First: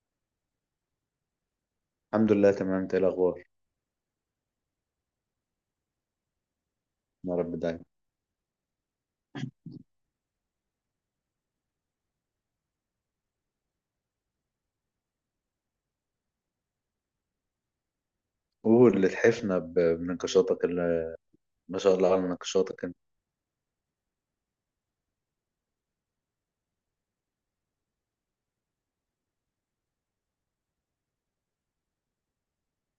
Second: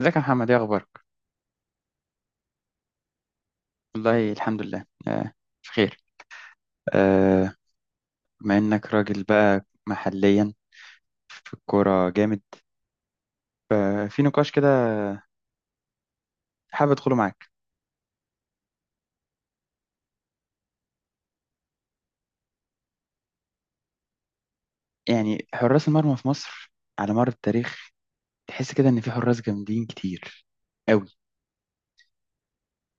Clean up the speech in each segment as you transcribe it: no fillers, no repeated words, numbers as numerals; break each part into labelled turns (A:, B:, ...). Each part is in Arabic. A: ازيك يا محمد، ايه اخبارك؟
B: الحمد لله تمام. انت ايه الاخبار؟
A: والله الحمد لله، بخير.
B: يا
A: آه.
B: رب دايما.
A: بما انك راجل بقى محليا في الكوره جامد، في نقاش كده حابب ادخله معاك.
B: قول اللي تحفنا بنقاشاتك اللي ما شاء الله على نقاشاتك انت.
A: يعني حراس المرمى في مصر على مر التاريخ، تحس كده ان في حراس جامدين كتير قوي.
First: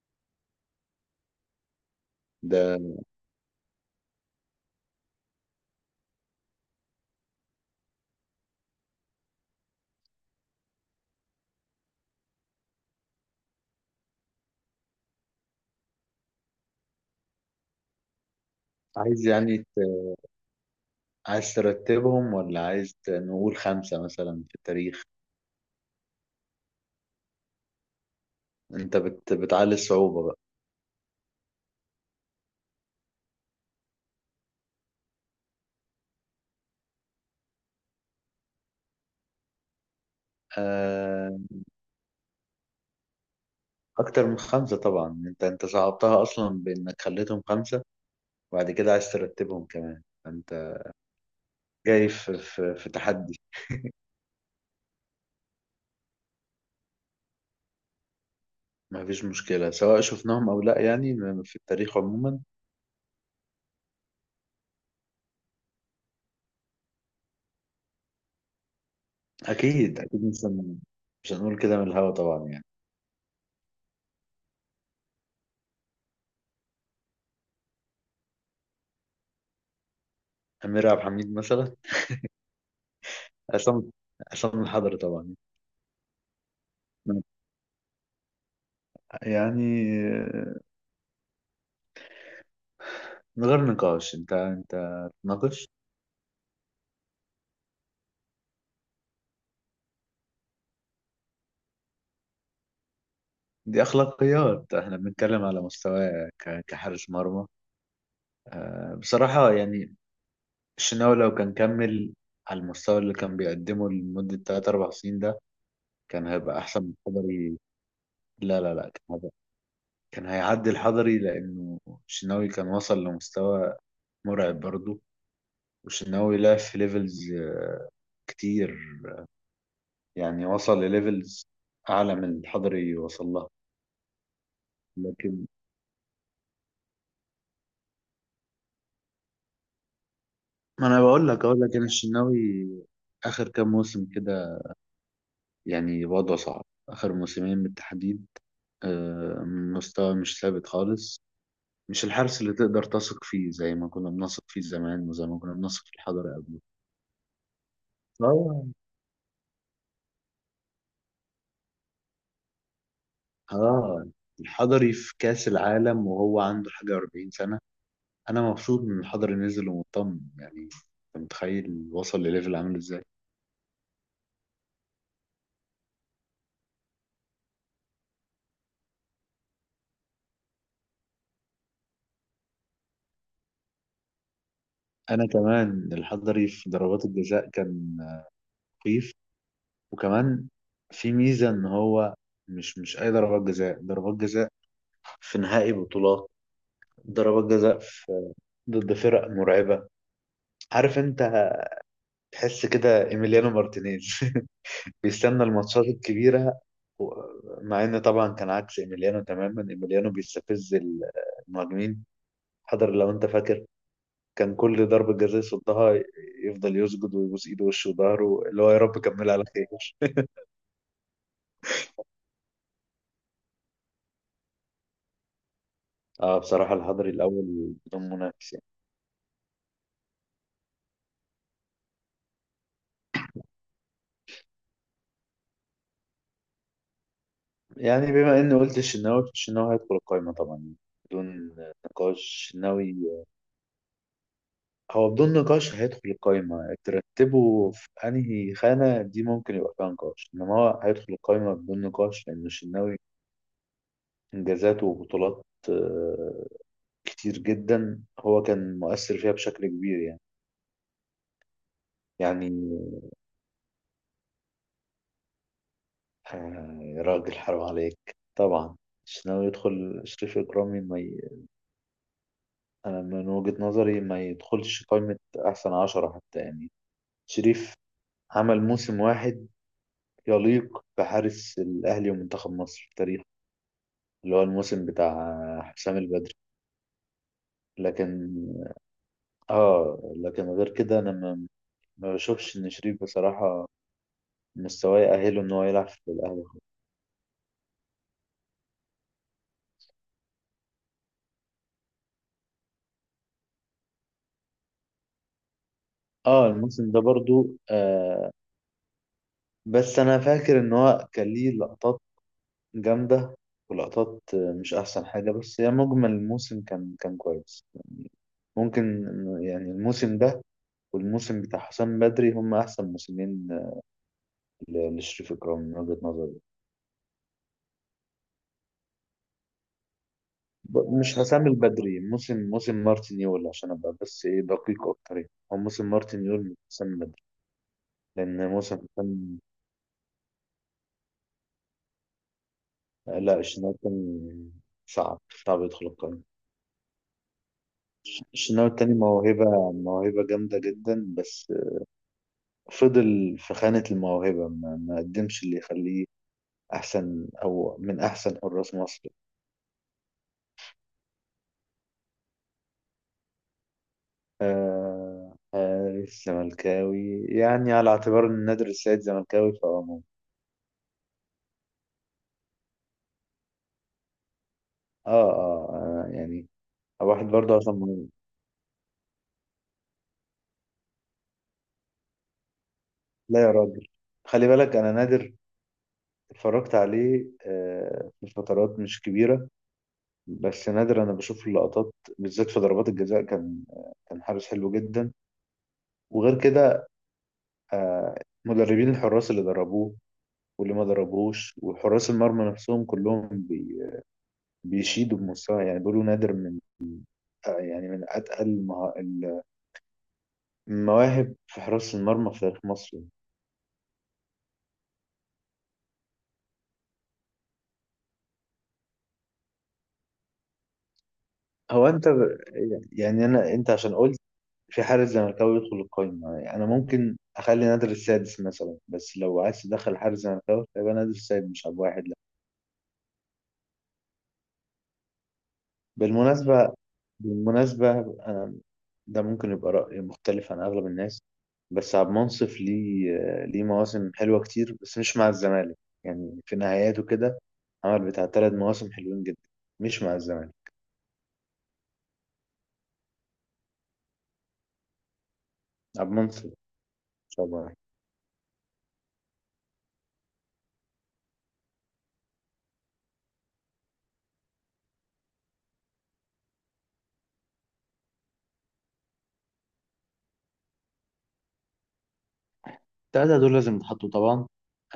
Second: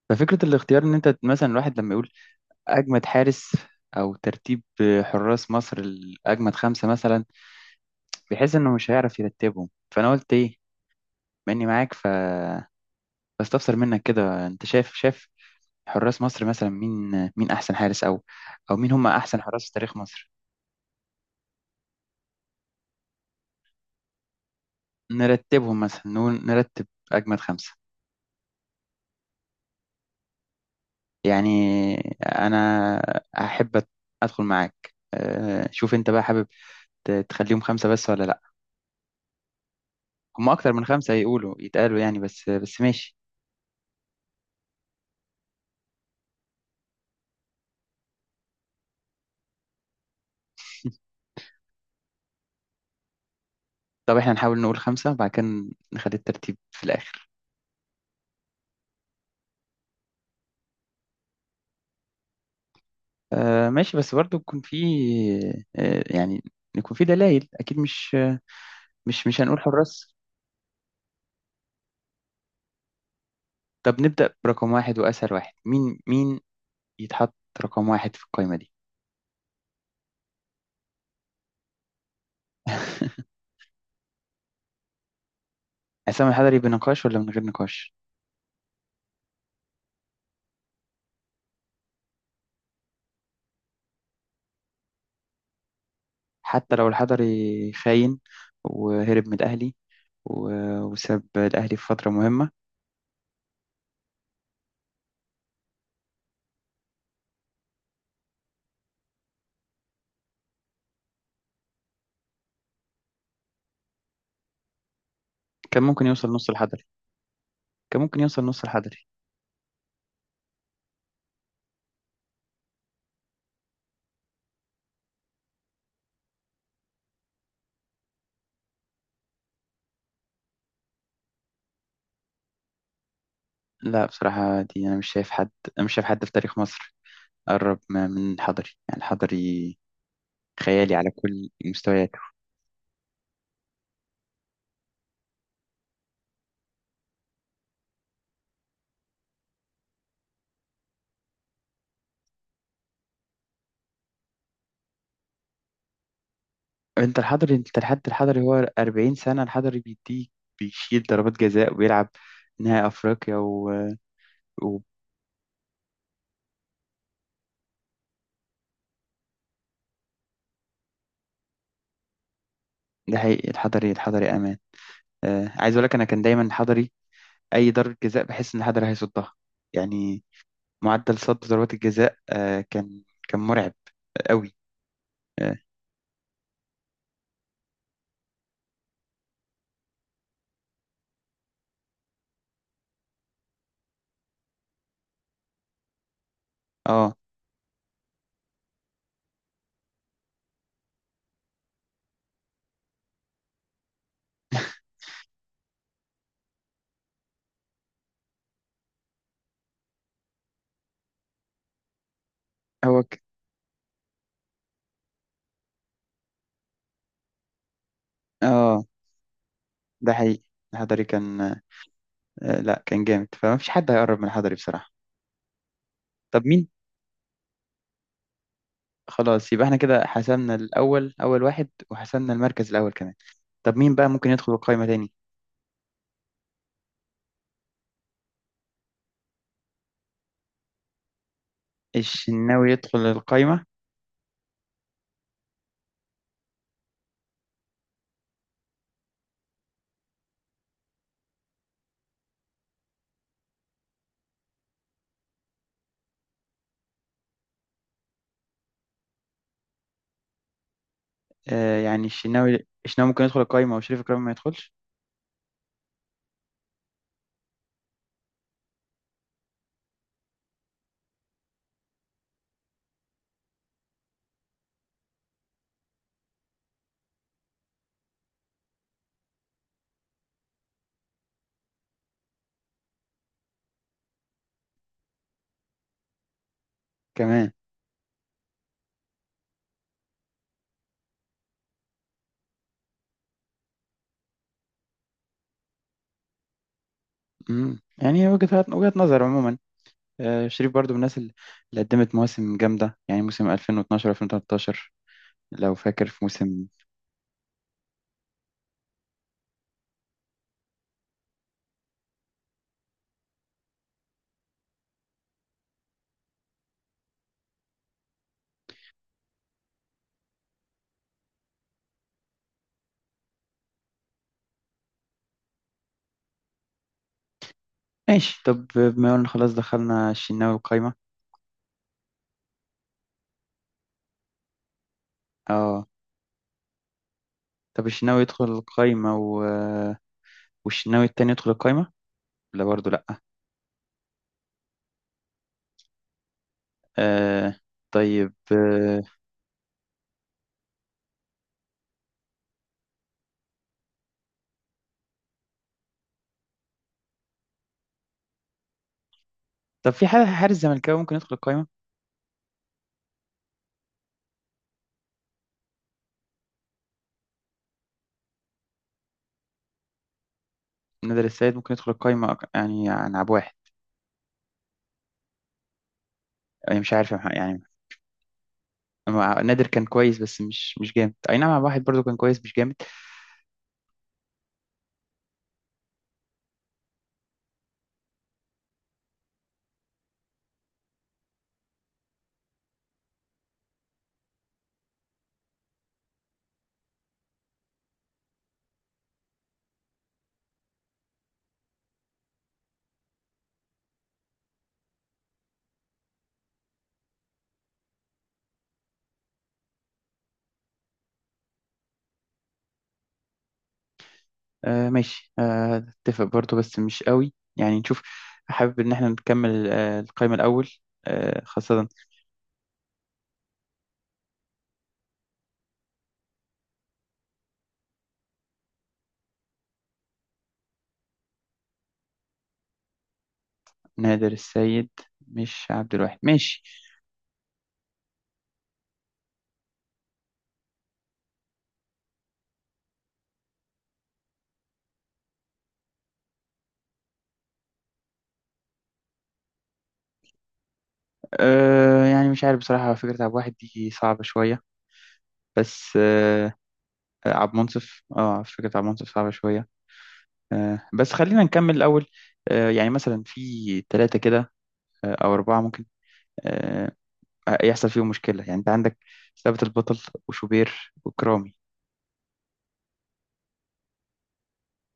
A: ففكره الاختيار ان انت مثلا الواحد لما يقول
B: ده
A: اجمد حارس، او ترتيب حراس مصر الاجمد خمسه مثلا، بيحس انه مش هيعرف يرتبهم. فانا قلت ايه، بما اني معاك بستفسر منك كده. انت شايف حراس مصر مثلا مين احسن حارس، او مين هم
B: عايز
A: احسن
B: يعني
A: حراس في تاريخ مصر؟
B: عايز ترتبهم ولا عايز نقول خمسة مثلا في التاريخ.
A: نرتبهم مثلا، نقول نرتب اجمد خمسة.
B: انت بتعلي الصعوبة بقى.
A: يعني انا احب ادخل معاك. شوف انت بقى حابب تخليهم خمسة بس ولا لا. هم اكتر من خمسة
B: آه...
A: يقولوا يتقالوا يعني، بس بس ماشي.
B: اكتر من خمسة طبعا. انت صعبتها اصلا بانك خليتهم خمسة، وبعد كده عايز ترتبهم كمان انت. جاي في في تحدي.
A: طب احنا نحاول نقول خمسة وبعد كده نخلي الترتيب في الاخر.
B: ما فيش مشكلة سواء شفناهم او لا يعني، في التاريخ عموما.
A: ماشي بس برضو يكون في، يعني يكون في دلائل اكيد، مش هنقول
B: اكيد
A: حراس.
B: اكيد مش هنقول كده من الهوا طبعا يعني.
A: طب نبدأ برقم واحد وأسهل واحد، مين يتحط رقم واحد في القائمة دي؟
B: أمير عبد الحميد مثلا. عصام عصام الحضري طبعا.
A: عصام الحضري بنقاش ولا من غير نقاش؟
B: يعني من غير نقاش. أنت تناقش.
A: حتى لو الحضري خاين وهرب من الأهلي، و- وساب الأهلي في فترة مهمة.
B: دي أخلاقيات، إحنا بنتكلم على مستوى كحارس مرمى بصراحة يعني. الشناوي لو كان كمل على المستوى اللي كان بيقدمه لمدة 3 4 سنين ده
A: كان ممكن
B: كان
A: يوصل نص
B: هيبقى أحسن
A: الحضري.
B: من الحضري.
A: كان ممكن يوصل
B: لا
A: نص
B: لا لا،
A: الحضري.
B: كان هيبقى، كان هيعدي الحضري لأنه الشناوي كان وصل لمستوى مرعب برضه. والشناوي لعب في ليفلز كتير، يعني وصل لليفلز اعلى من الحضري وصل لها.
A: لا بصراحة دي، أنا مش شايف
B: لكن
A: حد، أنا مش شايف حد في تاريخ مصر قرب من الحضري. يعني الحضري
B: ما
A: خيالي
B: انا
A: على
B: بقول لك،
A: كل
B: اقول لك انا
A: المستويات.
B: الشناوي اخر كام موسم كده يعني وضعه صعب، اخر موسمين بالتحديد. مستوى مش ثابت خالص. مش الحارس اللي تقدر تثق فيه زي ما كنا بنثق فيه زمان وزي ما كنا بنثق في الحضري قبل.
A: انت الحضري، انت لحد الحضري هو
B: اه.
A: 40 سنة، الحضري بيديك، بيشيل ضربات جزاء وبيلعب نهائي افريقيا
B: اه،
A: و...
B: الحضري في كاس العالم وهو عنده حاجه 40 سنه. انا مبسوط ان الحضري نزل ومطمن، يعني انت متخيل وصل لليفل عامل ازاي؟
A: ده حقيقي. الحضري امان. عايز اقول لك، انا كان دايما الحضري اي ضربة جزاء بحس ان الحضري هيصدها. يعني معدل صد ضربات الجزاء كان مرعب قوي.
B: انا
A: اه.
B: كمان الحضري في ضربات الجزاء كان مخيف. وكمان في ميزه ان هو مش اي ضربات جزاء. ضربات جزاء في نهائي بطولات،
A: آه،
B: ضربات جزاء في، ضد فرق مرعبه. عارف انت تحس كده ايميليانو مارتينيز بيستنى الماتشات الكبيره. و- مع ان طبعا كان عكس ايميليانو تماما. ايميليانو بيستفز المهاجمين. حضر
A: هو
B: لو
A: ك...
B: انت فاكر كان كل ضربة جزاء يصدها يفضل يسجد ويبوس ايده ووشه وظهره اللي هو يا
A: اه.
B: رب كملها على خير.
A: ده حقيقي. الحضري كان، لا كان جامد، فما فيش حد هيقرب من الحضري بصراحة.
B: اه
A: طب مين؟
B: بصراحة الحضري الأول بدون منافس يعني.
A: خلاص، يبقى احنا كده حسمنا الاول، اول واحد، وحسمنا المركز الاول كمان. طب مين بقى ممكن يدخل القايمة تاني؟
B: يعني بما إني قلت الشناوي هيدخل القايمة طبعا بدون نقاش
A: الشناوي
B: الشناوي.
A: يدخل القايمة.
B: هو بدون نقاش هيدخل القايمة. ترتبه في أنهي خانة دي ممكن يبقى فيها نقاش، إنما هو هيدخل القايمة بدون نقاش، لأن الشناوي إنجازاته وبطولات آه، كتير جدا. هو كان مؤثر فيها بشكل كبير يعني.
A: يعني
B: يعني
A: الشناوي ممكن يدخل القايمة وشريف إكرامي ما يدخلش؟
B: يا راجل حرام عليك طبعا. الشناوي يدخل، شريف إكرامي ما. أنا من وجهة نظري ما يدخلش قائمة أحسن عشرة حتى يعني. شريف عمل موسم واحد يليق بحارس الأهلي ومنتخب مصر في التاريخ، اللي هو الموسم بتاع حسام البدري.
A: كمان.
B: لكن لكن غير كده، أنا ما، ما بشوفش إن شريف بصراحة مستواه يأهله إن هو يلعب في الأهلي خالص.
A: يعني وجهة نظر عموما. شريف برضو من الناس اللي قدمت مواسم جامدة، يعني موسم 2012 2013 لو فاكر، في موسم
B: الموسم ده برضو بس أنا فاكر إن هو كان ليه لقطات جامدة، ولقطات مش أحسن حاجة، بس هي مجمل الموسم كان كويس. ممكن إنه يعني الموسم ده والموسم بتاع حسام بدري هم احسن موسمين لشريف اكرام من وجهة نظري.
A: ماشي. طب بما قلنا خلاص دخلنا الشناوي القايمة.
B: مش حسام البدري، موسم مارتن يول عشان ابقى بس ايه دقيق اكتر. يعني هو
A: اه.
B: موسم مارتن يول من حسام بدري،
A: طب الشناوي يدخل
B: لان موسم
A: القايمة
B: حسام.
A: والشناوي التاني يدخل القايمة؟ لا برضو، لأ.
B: لا الشناوي كان صعب، يدخل القائمة.
A: آه. طيب،
B: الشناوي التاني موهبة، جامدة جدا، بس فضل في خانة الموهبة. ما قدمش اللي يخليه أحسن أو من أحسن حراس مصر.
A: طب في حارس زملكاوي ممكن يدخل القايمة؟
B: آه حارس زملكاوي يعني على اعتبار ان نادر السيد زملكاوي فهو ممكن.
A: نادر السيد ممكن يدخل القايمة يعني عن عب واحد.
B: آه, آه, اه يعني
A: يعني مش عارف يا
B: واحد برضه
A: يعني
B: عشان مهم.
A: نادر كان كويس، بس مش جامد. أي نعم، عب واحد برضو كان كويس، مش جامد.
B: لا يا راجل، خلي بالك انا نادر اتفرجت عليه في فترات مش كبيرة، بس نادر انا بشوف اللقطات بالذات في ضربات الجزاء كان، كان حارس حلو جدا. وغير كده مدربين الحراس اللي دربوه واللي ما دربوهوش وحراس المرمى نفسهم كلهم بيشيدوا بمستوى. يعني بيقولوا نادر من يعني من أتقل المواهب في حراسة المرمى في تاريخ مصر.
A: آه ماشي. آه، اتفق برضو بس مش قوي، يعني نشوف. حابب إن احنا نكمل القايمة الأول،
B: هو
A: خاصة
B: أنت يعني أنا. أنت عشان قلت في حارس زملكاوي يدخل القايمة، يعني أنا ممكن أخلي نادر السادس مثلا، بس لو عايز تدخل حارس زملكاوي فيبقى نادر السادس مش عبد واحد لا.
A: نادر السيد مش عبد الواحد، ماشي.
B: بالمناسبة، بالمناسبة أنا ده ممكن يبقى رأي مختلف عن أغلب الناس، بس عبد المنصف ليه، مواسم حلوة كتير بس مش مع الزمالك. يعني في نهاياته كده عمل بتاع تلات مواسم حلوين جدا، مش مع الزمالك.
A: يعني مش عارف بصراحة، فكرة عبد الواحد دي صعبة شوية بس.
B: عبد
A: آه.
B: المنصور
A: عبد
B: شعبان.
A: منصف. اه، فكرة عبد منصف صعبة شوية. آه بس خلينا نكمل الأول. يعني مثلا في ثلاثة كده، او اربعه ممكن، آه، يحصل فيهم مشكله. يعني انت عندك ثابت البطل وشوبير وكرامي.
B: التلاتة دول لازم يتحطوا طبعا،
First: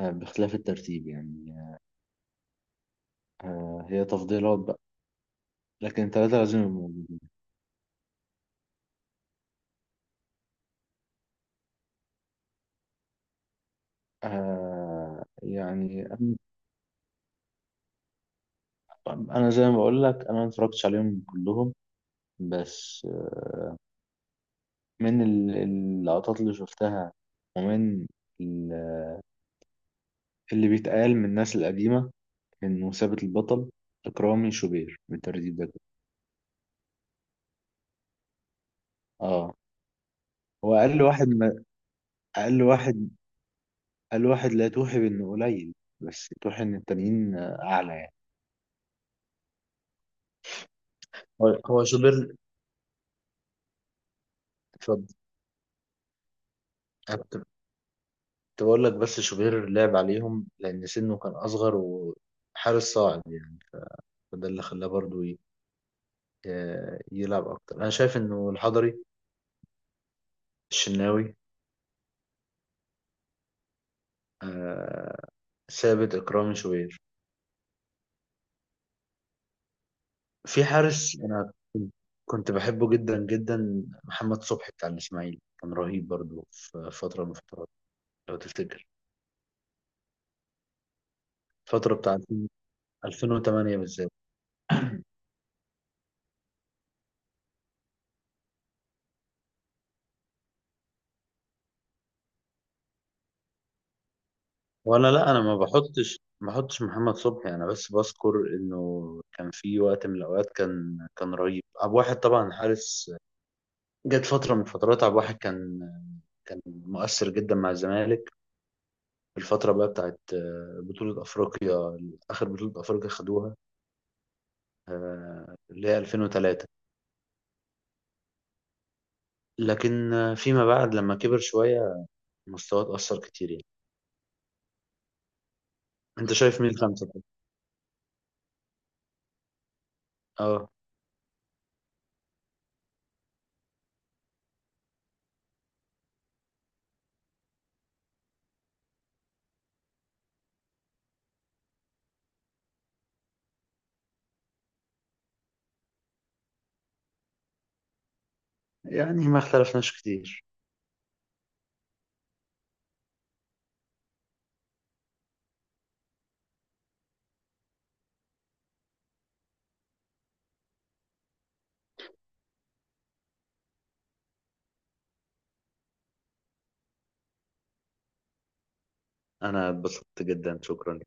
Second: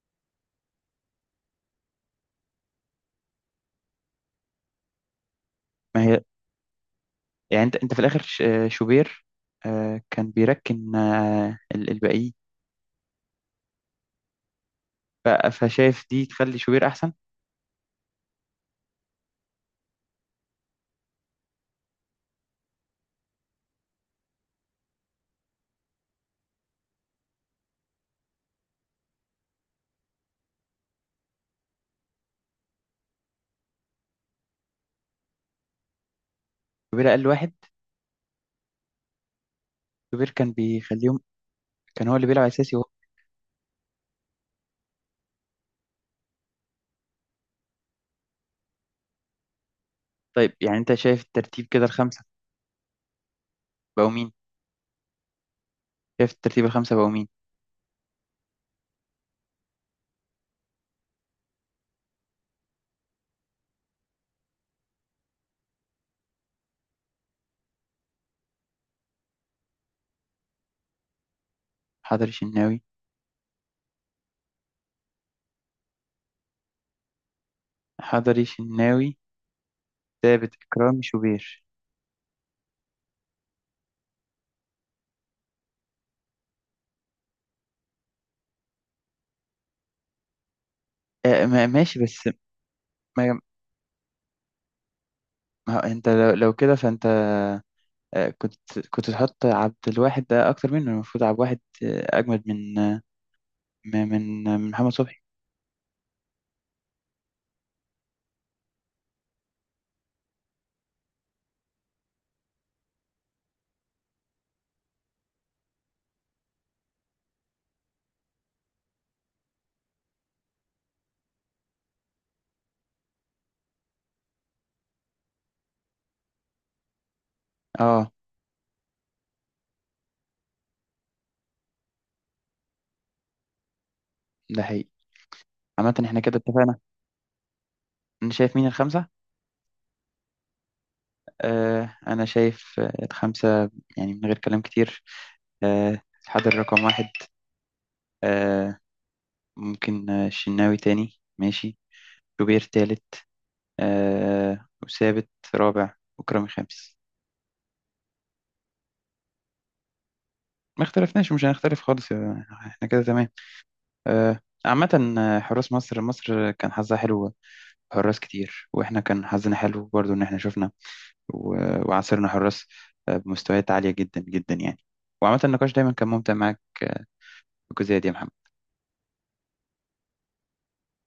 B: باختلاف الترتيب يعني. هي تفضيلات بقى،
A: ما
B: لكن
A: هي
B: التلاتة لازم يبقوا موجودين.
A: يعني، انت في الاخر شوبير، كان بيركن، الباقيين. فشايف
B: يعني
A: دي
B: أنا.
A: تخلي شوبير احسن.
B: زي ما بقول لك، أنا ما اتفرجتش عليهم كلهم، بس من اللقطات اللي شفتها، ومن ال- اللي بيتقال من الناس القديمة، إنه ثابت البطل إكرامي شوبير بالترتيب ده كده.
A: شوبير اقل واحد.
B: اه
A: شوبير كان
B: هو أقل
A: بيخليهم،
B: واحد. ما
A: كان هو اللي بيلعب
B: أقل
A: اساسي وهو.
B: واحد، الواحد لا توحي بانه قليل، بس توحي ان التانيين اعلى يعني.
A: طيب يعني انت شايف
B: هو
A: الترتيب كده
B: هو
A: الخمسه
B: شوبير،
A: بقوا مين؟
B: اتفضل.
A: شايف الترتيب الخمسه بقوا
B: أنا
A: مين؟
B: كنت بقول لك، بس شوبير لعب عليهم لأن سنه كان أصغر وحارس صاعد يعني، فده اللي خلاه برضو ي- يلعب أكتر. أنا شايف إنه الحضري الشناوي
A: حضري شناوي.
B: آه، ثابت إكرامي شوبير.
A: حضري شناوي، ثابت،
B: في
A: اكرامي،
B: حارس أنا
A: شوبير.
B: كنت بحبه جدا جدا، محمد صبحي بتاع الإسماعيلي كان رهيب برضو في فترة من الفترات لو تفتكر، الفترة
A: ماشي
B: بتاع
A: بس، ما
B: 2008 بالذات.
A: ما هو انت لو كده فانت، كنت تحط عبد الواحد ده اكتر منه. المفروض عبد الواحد اجمد من من محمد
B: ولا
A: صبحي.
B: لا، انا ما بحطش محمد صبحي، انا بس بذكر انه كان في وقت من الاوقات كان رهيب. عبد الواحد طبعا حارس. جت فتره من فترات عبد الواحد كان مؤثر جدا مع الزمالك، في الفتره بقى بتاعت بطوله افريقيا، اخر بطوله افريقيا خدوها، اللي هي 2003.
A: اه.
B: لكن فيما بعد لما كبر شويه مستواه اتاثر كتير يعني.
A: ده حقيقي. عامة احنا
B: انت
A: كده
B: شايف مين
A: اتفقنا.
B: خمسه؟
A: انا شايف مين الخمسة؟
B: اه
A: انا شايف الخمسة، يعني من غير كلام كتير. الحضر رقم واحد. آه. ممكن الشناوي تاني، ماشي. شوبير تالت، وثابت رابع، وكرامي خامس.
B: يعني ما اختلفناش كتير.
A: ما اختلفناش. مش هنختلف خالص، احنا كده تمام. آه. عامة، حراس مصر كان حظها حلو، حراس كتير. واحنا كان حظنا حلو برضو ان احنا شفنا وعاصرنا حراس بمستويات عالية جدا جدا، يعني. وعامة النقاش دايما كان ممتع معاك بالجزئية دي يا محمد.
B: انا اتبسطت جدا، شكرا.